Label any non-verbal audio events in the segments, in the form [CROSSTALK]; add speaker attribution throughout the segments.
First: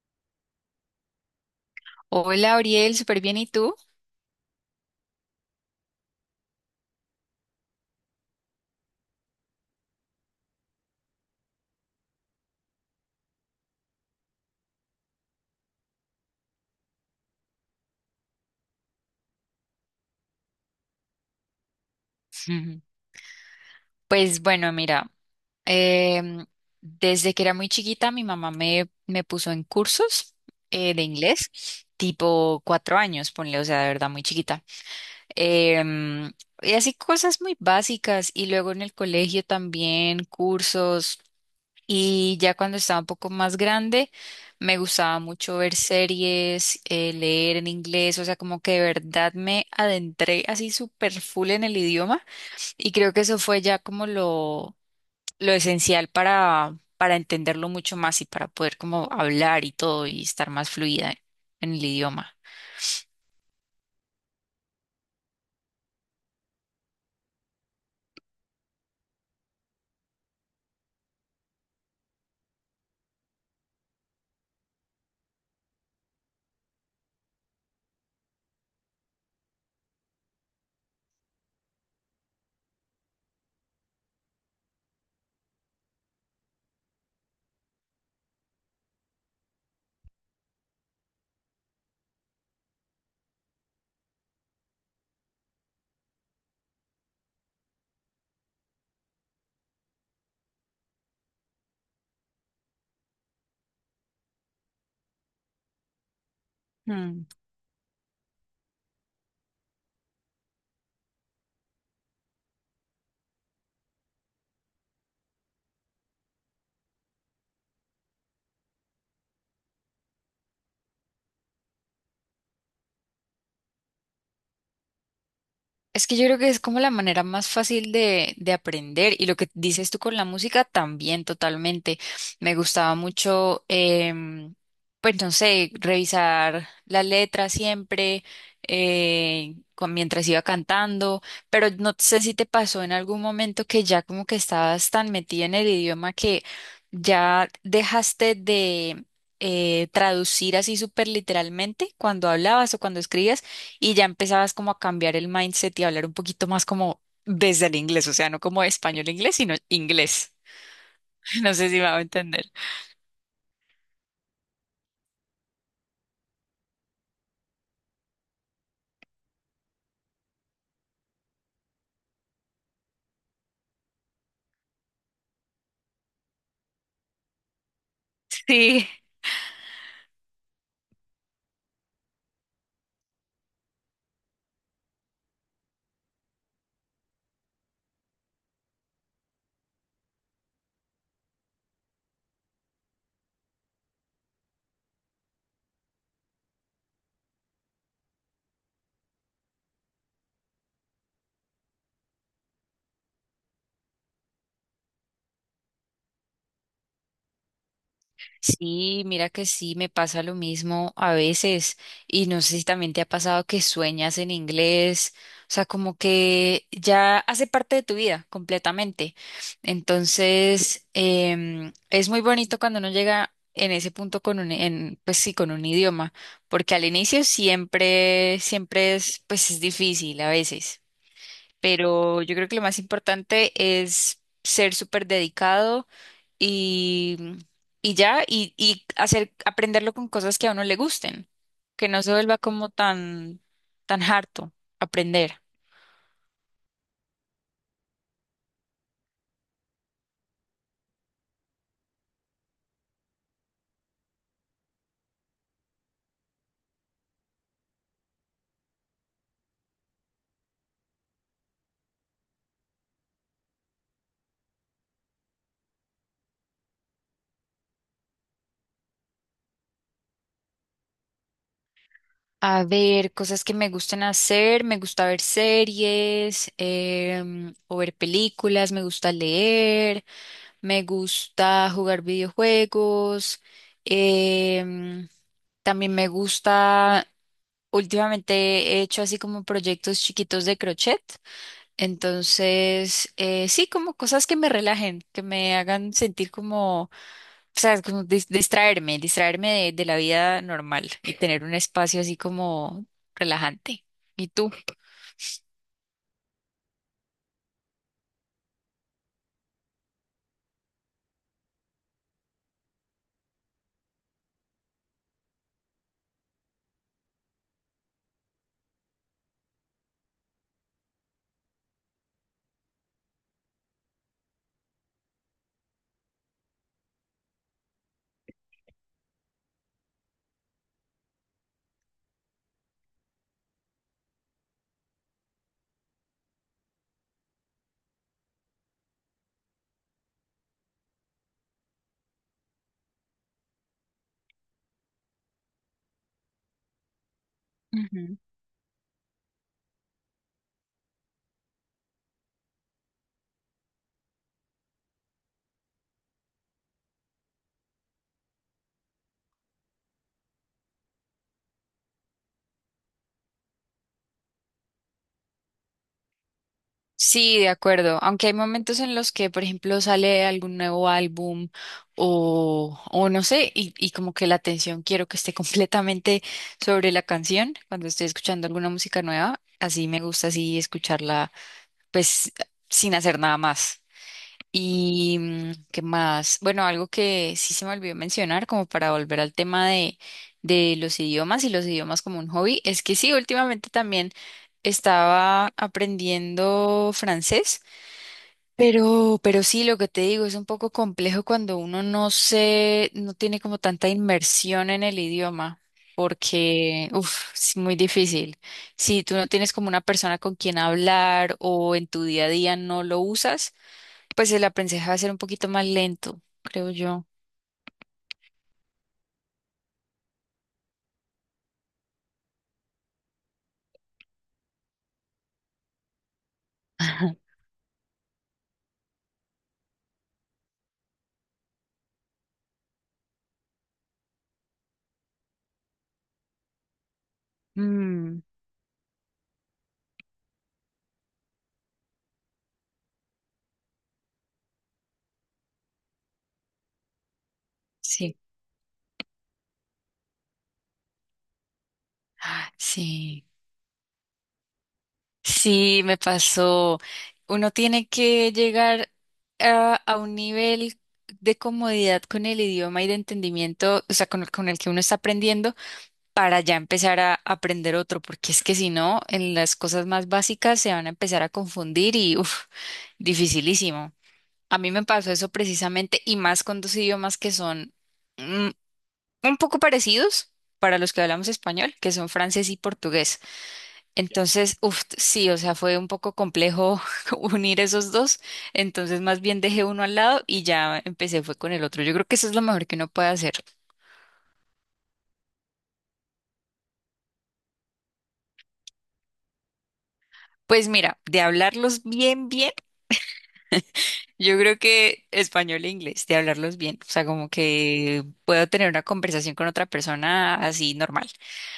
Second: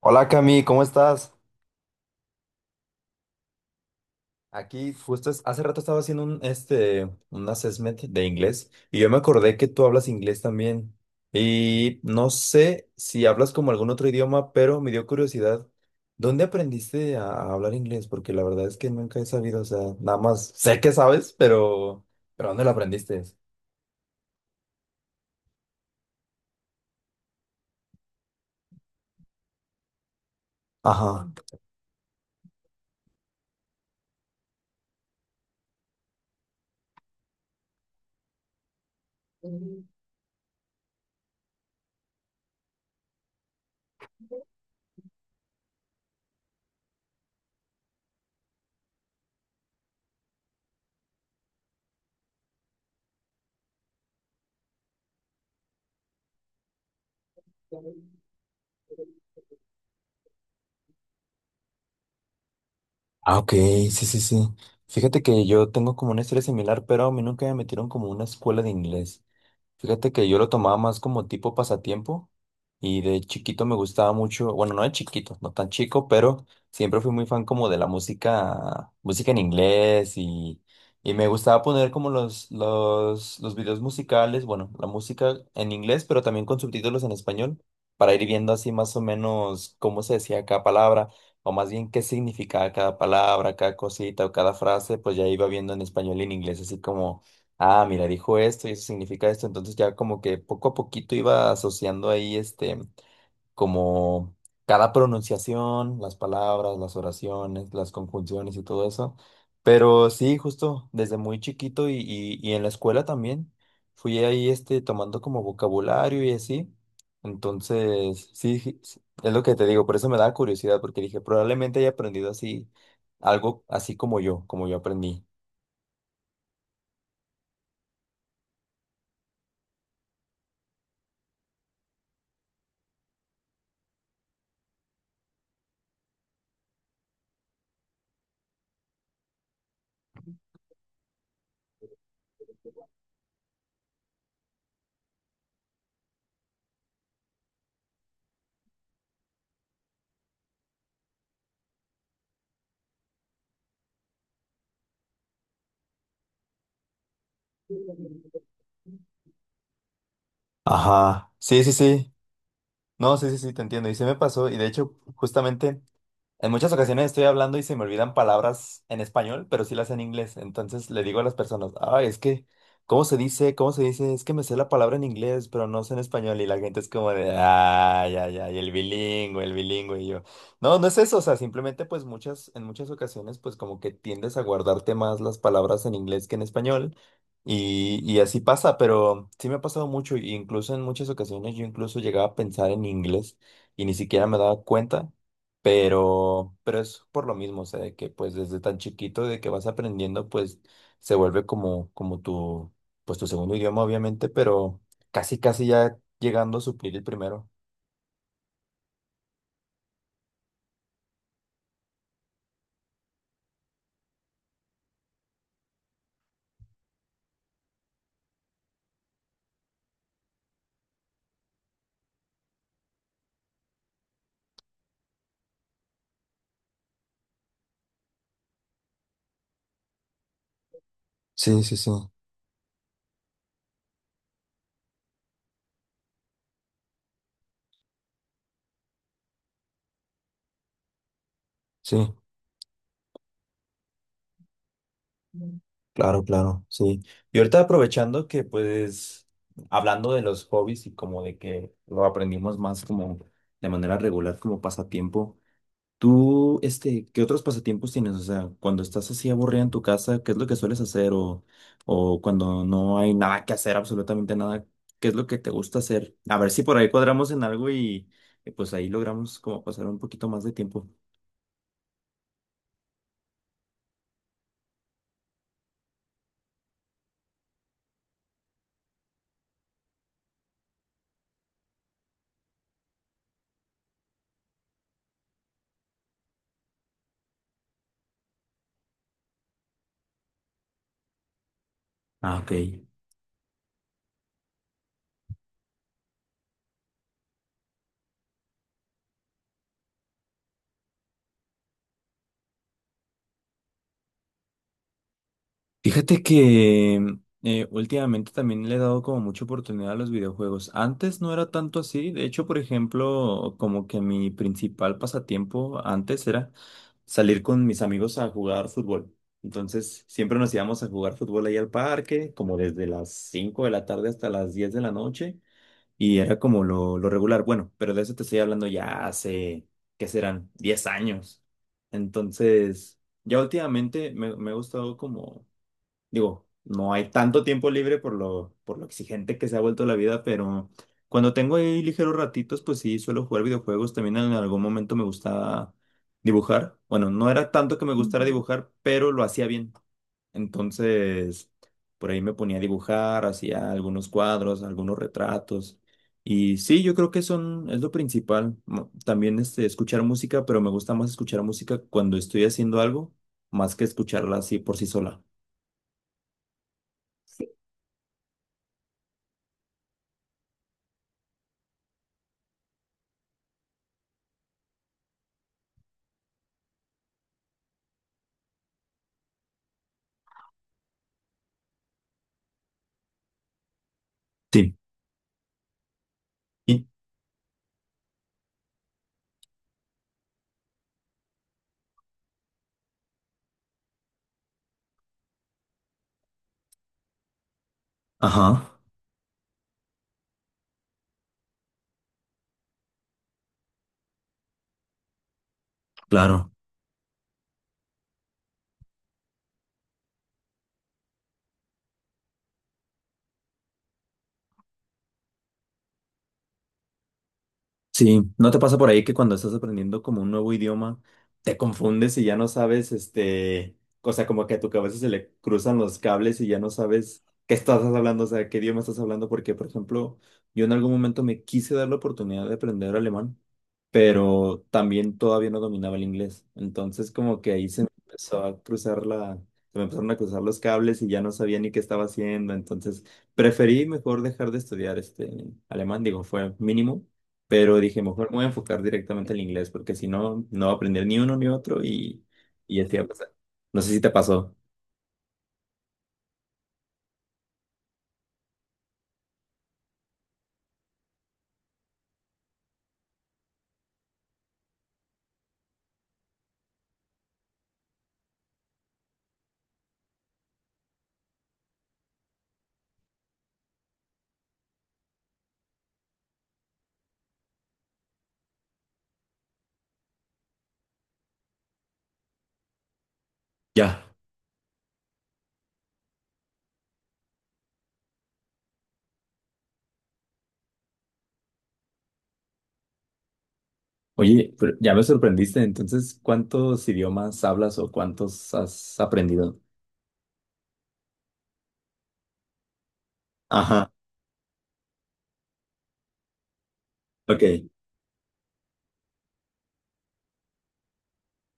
Speaker 1: Hola Cami, ¿cómo estás?
Speaker 2: Hola, Ariel, súper bien, ¿y tú?
Speaker 1: Aquí hace rato estaba haciendo un assessment de inglés y yo me acordé que tú hablas inglés también. Y no sé si hablas como algún otro idioma, pero me dio curiosidad. ¿Dónde aprendiste a hablar inglés? Porque la verdad es que nunca he sabido, o sea, nada más sé que sabes, pero ¿dónde lo
Speaker 2: Ujú.
Speaker 1: aprendiste?
Speaker 2: Pues bueno, mira, em, desde que era muy chiquita mi mamá me puso en cursos de
Speaker 1: Ajá.
Speaker 2: inglés, tipo 4 años, ponle, o sea, de verdad muy chiquita. Em, y así cosas muy básicas y luego en el colegio también cursos y ya cuando estaba un poco más grande me gustaba mucho ver series, leer en inglés, o sea, como que de verdad me adentré así súper full en el idioma. Y creo que eso fue ya como lo esencial para entenderlo mucho más y para poder como hablar y todo y estar más fluida en el idioma.
Speaker 1: Ah, ok, sí, sí, sí. Fíjate que yo tengo como una historia similar, pero a mí nunca me metieron como a una escuela de inglés. Fíjate que yo lo tomaba más como tipo pasatiempo y de chiquito me gustaba mucho, bueno, no de chiquito, no tan chico, pero siempre fui muy fan como de la música, música en inglés y me gustaba poner como los videos musicales, bueno, la música en inglés, pero también con subtítulos en español para ir viendo así más o menos cómo se decía cada palabra o más bien qué significaba cada palabra, cada cosita o cada frase, pues ya iba viendo en español y en inglés así como ah, mira, dijo esto y eso significa esto, entonces ya como que poco a poquito iba asociando ahí como cada pronunciación, las palabras, las
Speaker 2: Mm.
Speaker 1: oraciones, las conjunciones y todo eso, pero sí, justo desde muy chiquito y en la escuela también fui ahí tomando como vocabulario y así, entonces sí, sí, sí, es lo que te digo, por eso me da curiosidad, porque dije, probablemente haya aprendido así, algo así como yo aprendí.
Speaker 2: Es que yo creo que es como la manera más fácil de aprender y lo que dices tú con la música también totalmente. Me gustaba mucho, pues no sé, revisar la letra siempre mientras iba cantando, pero no sé si te pasó en algún momento que ya como que estabas tan metida en el idioma que ya dejaste de traducir así súper literalmente cuando hablabas o cuando escribías y ya empezabas como a cambiar el mindset y a hablar un poquito más como desde el inglés, o sea, no como español-inglés, sino inglés.
Speaker 1: Ajá,
Speaker 2: [LAUGHS] No
Speaker 1: sí,
Speaker 2: sé
Speaker 1: sí,
Speaker 2: si me va a
Speaker 1: sí.
Speaker 2: entender.
Speaker 1: No, sí, sí, sí, te entiendo. Y se me pasó, y de hecho, justamente... En muchas ocasiones estoy hablando y se me olvidan palabras en español, pero sí las sé en inglés. Entonces le digo a las personas, ay, es que, ¿cómo se dice? ¿Cómo se dice? Es que me sé la palabra en inglés, pero no sé en español. Y la gente es como de, ay, ay, ay, el
Speaker 2: Sí.
Speaker 1: bilingüe, el bilingüe. Y yo, no, no es eso. O sea, simplemente pues muchas, en muchas ocasiones pues como que tiendes a guardarte más las palabras en inglés que en español. Y así pasa, pero sí me ha pasado mucho. Y Incluso en muchas ocasiones yo incluso llegaba a pensar en inglés y ni siquiera me daba cuenta. Pero es por lo mismo, o sea, de que pues desde tan chiquito de que vas aprendiendo, pues se vuelve como pues tu segundo idioma, obviamente, pero casi, casi ya llegando a suplir el primero.
Speaker 2: Sí, mira que sí, me pasa lo mismo a veces y no sé si también te ha pasado que sueñas en inglés, o sea, como que ya hace parte de tu vida completamente. Entonces, es muy bonito cuando uno llega en ese punto con un, en, pues sí, con un idioma, porque al inicio siempre es, pues es difícil a veces,
Speaker 1: Sí, sí, sí,
Speaker 2: pero yo creo que lo más importante es ser súper dedicado y, y ya, y hacer, aprenderlo con cosas que a uno le gusten, que
Speaker 1: sí,
Speaker 2: no se vuelva como tan, tan harto aprender.
Speaker 1: Mm. claro, claro, sí. Y ahorita aprovechando que pues hablando de los hobbies y como de que lo aprendimos más como de manera regular, como pasatiempo. ¿Tú, qué otros pasatiempos tienes? O sea, cuando estás así aburrida en tu casa, ¿qué es lo que sueles hacer? O cuando no hay nada que hacer, absolutamente nada, ¿qué es lo que te gusta hacer? A ver si por ahí cuadramos en algo y pues ahí logramos como pasar un poquito más de tiempo.
Speaker 2: A ver, cosas que me gusten hacer, me gusta ver series, o ver películas, me gusta leer, me gusta jugar videojuegos, em, también me gusta, últimamente he hecho así como proyectos chiquitos de crochet.
Speaker 1: Ah, ok.
Speaker 2: Entonces, sí, como cosas que me relajen, que me hagan sentir como, o sea, como dis- distraerme, distraerme de la vida normal y tener un espacio así como relajante. ¿Y tú?
Speaker 1: Fíjate que últimamente también le he dado como mucha oportunidad a los videojuegos. Antes no era tanto así. De hecho, por ejemplo, como que mi principal pasatiempo antes era salir con mis amigos a jugar fútbol. Entonces, siempre nos íbamos a jugar fútbol ahí al parque, como desde las 5 de la tarde hasta las 10 de la noche. Y era como lo regular. Bueno, pero de eso te estoy hablando ya hace, ¿qué serán? 10 años. Entonces, ya últimamente me ha gustado como Digo, no hay tanto tiempo libre por por lo exigente que se ha vuelto la vida, pero cuando tengo ahí ligeros ratitos, pues sí, suelo jugar videojuegos. También en algún momento me gustaba dibujar. Bueno, no era tanto que me gustara Ujú. Dibujar, pero lo hacía bien. Entonces, por ahí me ponía a dibujar, hacía algunos cuadros, algunos retratos. Y sí, yo creo que son, es lo principal. También escuchar música, pero me gusta más escuchar música cuando estoy haciendo algo, más que escucharla así por sí sola.
Speaker 2: Sí, de acuerdo. Aunque hay momentos en los que, por ejemplo, sale algún nuevo álbum o no sé, y como que la atención quiero que esté [LAUGHS] completamente sobre la canción cuando estoy escuchando alguna música nueva. Así me gusta así escucharla, pues, sin hacer nada más.
Speaker 1: Sí.
Speaker 2: Y mm, qué más, bueno,
Speaker 1: ¿Y
Speaker 2: algo que sí se me olvidó mencionar, como para volver al tema de los idiomas y los idiomas como un hobby, es que sí, últimamente también estaba aprendiendo francés.
Speaker 1: Ajá,
Speaker 2: Pero sí, lo que te digo es un poco complejo cuando uno no se, no tiene como tanta inmersión en el idioma,
Speaker 1: claro.
Speaker 2: porque, uff, es muy difícil. Si tú no tienes como una persona con quien hablar o en tu día a día no lo usas, pues el aprendizaje va a ser un poquito más lento, creo yo.
Speaker 1: Sí, ¿no te pasa por ahí que cuando estás aprendiendo como un nuevo idioma, te confundes y ya no sabes, o sea, como que a tu cabeza se le cruzan los cables y ya no sabes
Speaker 2: [LAUGHS]
Speaker 1: qué estás hablando, o sea, qué idioma estás hablando? Porque, por ejemplo, yo en algún momento me quise dar la oportunidad de aprender alemán, pero también todavía no dominaba el inglés. Entonces, como que ahí se me
Speaker 2: Mm,
Speaker 1: empezó a cruzar la, se me empezaron a cruzar los cables y ya no sabía ni qué estaba haciendo. Entonces, preferí mejor dejar de estudiar alemán, digo, fue mínimo pero dije,
Speaker 2: sí,
Speaker 1: mejor me voy a enfocar directamente al inglés, porque si no, no voy a aprender ni uno ni otro y ya te a
Speaker 2: sí.
Speaker 1: pasar. No sé si te pasó.
Speaker 2: Sí, me pasó. Uno tiene que llegar a un nivel de comodidad con el idioma y de entendimiento, o sea, con el que uno está aprendiendo, para ya empezar a aprender otro, porque es que si no, en las cosas más básicas se van a empezar a confundir y, uff, dificilísimo. A mí me pasó eso precisamente, y más con dos idiomas que son mm, un poco parecidos para los que hablamos español, que son francés y portugués.
Speaker 1: Ya.
Speaker 2: Entonces, uff, sí, o sea, fue un poco complejo [LAUGHS] unir esos dos. Entonces, más bien dejé uno al lado y ya empecé fue con el otro. Yo creo que eso es lo mejor que uno puede hacer.
Speaker 1: Oye, pero ya me sorprendiste. Entonces, ¿cuántos idiomas hablas o cuántos has aprendido?
Speaker 2: Pues mira, de hablarlos bien, bien,
Speaker 1: Ajá,
Speaker 2: yo creo que español e inglés, de hablarlos bien. O sea, como
Speaker 1: ok,
Speaker 2: que puedo tener una conversación con otra persona así normal.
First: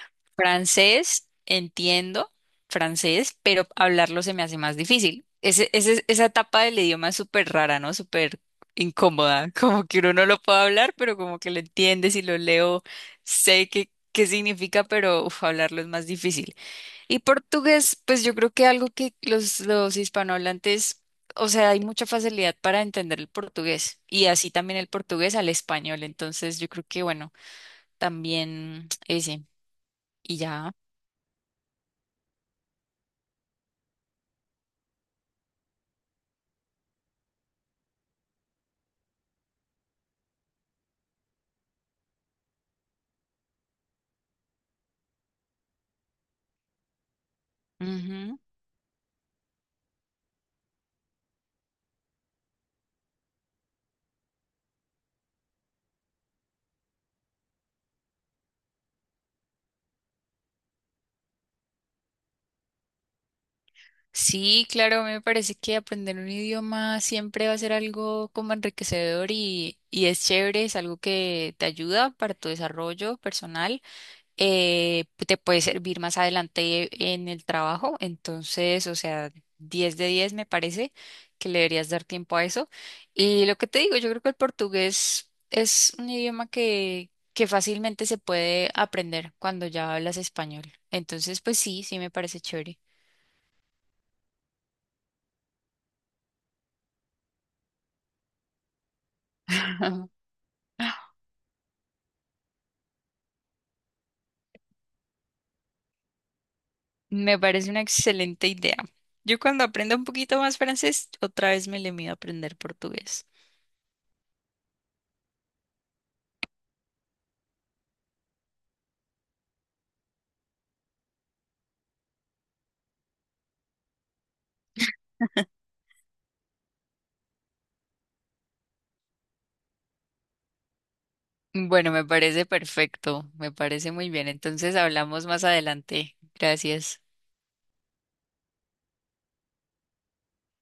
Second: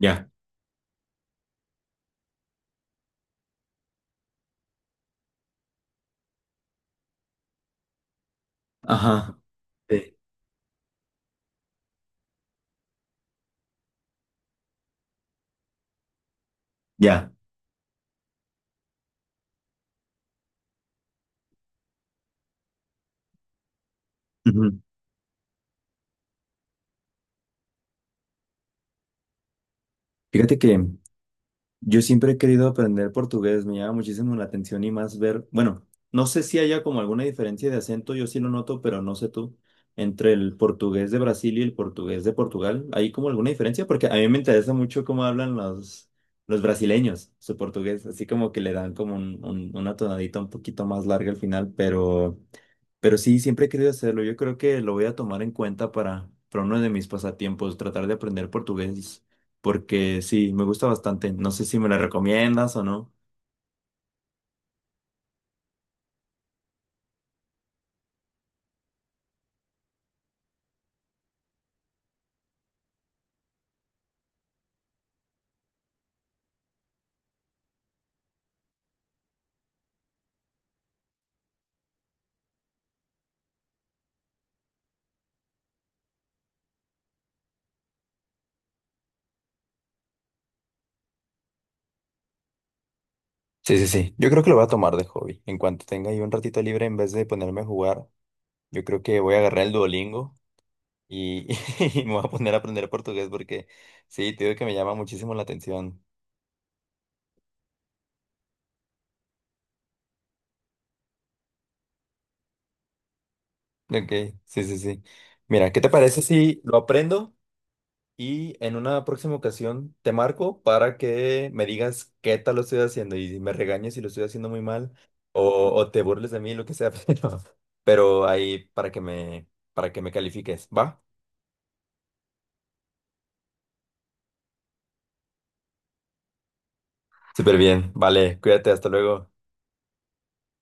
Speaker 1: ya.
Speaker 2: Francés, entiendo francés, pero hablarlo se me hace más difícil. Esa etapa del idioma es súper rara, ¿no? Súper
Speaker 1: Ajá,
Speaker 2: incómoda, [LAUGHS] como que uno
Speaker 1: sí,
Speaker 2: no lo puede hablar, pero como que lo entiendes y lo leo, sé qué, qué significa, pero uf, hablarlo es más difícil. Y
Speaker 1: ya.
Speaker 2: portugués, pues yo creo que algo que los hispanohablantes, o sea, hay mucha facilidad para entender el portugués y así también
Speaker 1: Ujú.
Speaker 2: el portugués al español, entonces yo creo que bueno, también ese y
Speaker 1: Fíjate
Speaker 2: ya.
Speaker 1: que Yo siempre he querido aprender portugués, me llama muchísimo la atención y más ver, bueno, no sé si haya como alguna diferencia de acento, yo sí lo noto, pero no sé tú, entre el portugués de Brasil y el portugués de Portugal, ¿hay como alguna diferencia? Porque a mí me interesa mucho cómo hablan los brasileños su portugués, así
Speaker 2: Ujú.
Speaker 1: como que le dan como un, una tonadita un poquito más larga al final, pero... Pero sí, siempre he querido hacerlo. Yo creo que lo voy a tomar en cuenta para uno de mis pasatiempos, tratar de aprender portugués, porque sí, me gusta bastante. No sé si me lo recomiendas o no.
Speaker 2: Sí, claro, me parece que aprender un idioma siempre va a ser algo como enriquecedor y es chévere, es algo que te ayuda para tu desarrollo personal, te puede servir más adelante en el trabajo, entonces, o sea, 10 de 10 me parece que le deberías dar tiempo a eso. Y lo que te digo, yo creo que el portugués es un idioma que fácilmente se puede aprender cuando ya hablas español, entonces, pues sí, sí me parece chévere.
Speaker 1: Sí, sí, sí. Yo creo que lo voy a tomar de hobby. En cuanto tenga yo un ratito libre, en vez de ponerme a jugar, yo creo que voy a agarrar el
Speaker 2: [LAUGHS]
Speaker 1: Duolingo y, [LAUGHS] y me voy a poner a aprender portugués porque sí, te digo que me llama muchísimo la atención.
Speaker 2: Me parece una excelente idea. Yo cuando aprenda un poquito más francés, otra vez me le mido a aprender portugués.
Speaker 1: Ok, sí, sí, sí. Mira, ¿qué te parece si lo aprendo? Y en una próxima ocasión te marco para que me digas qué tal lo estoy haciendo y me regañes si lo estoy haciendo muy mal
Speaker 2: [LAUGHS]
Speaker 1: o, o te burles de mí, lo que sea, [LAUGHS] pero ahí para que me califiques. ¿Va?
Speaker 2: Bueno, me parece perfecto, me parece muy bien. Entonces hablamos más adelante. Gracias.
Speaker 1: Súper bien. Vale, cuídate, hasta luego.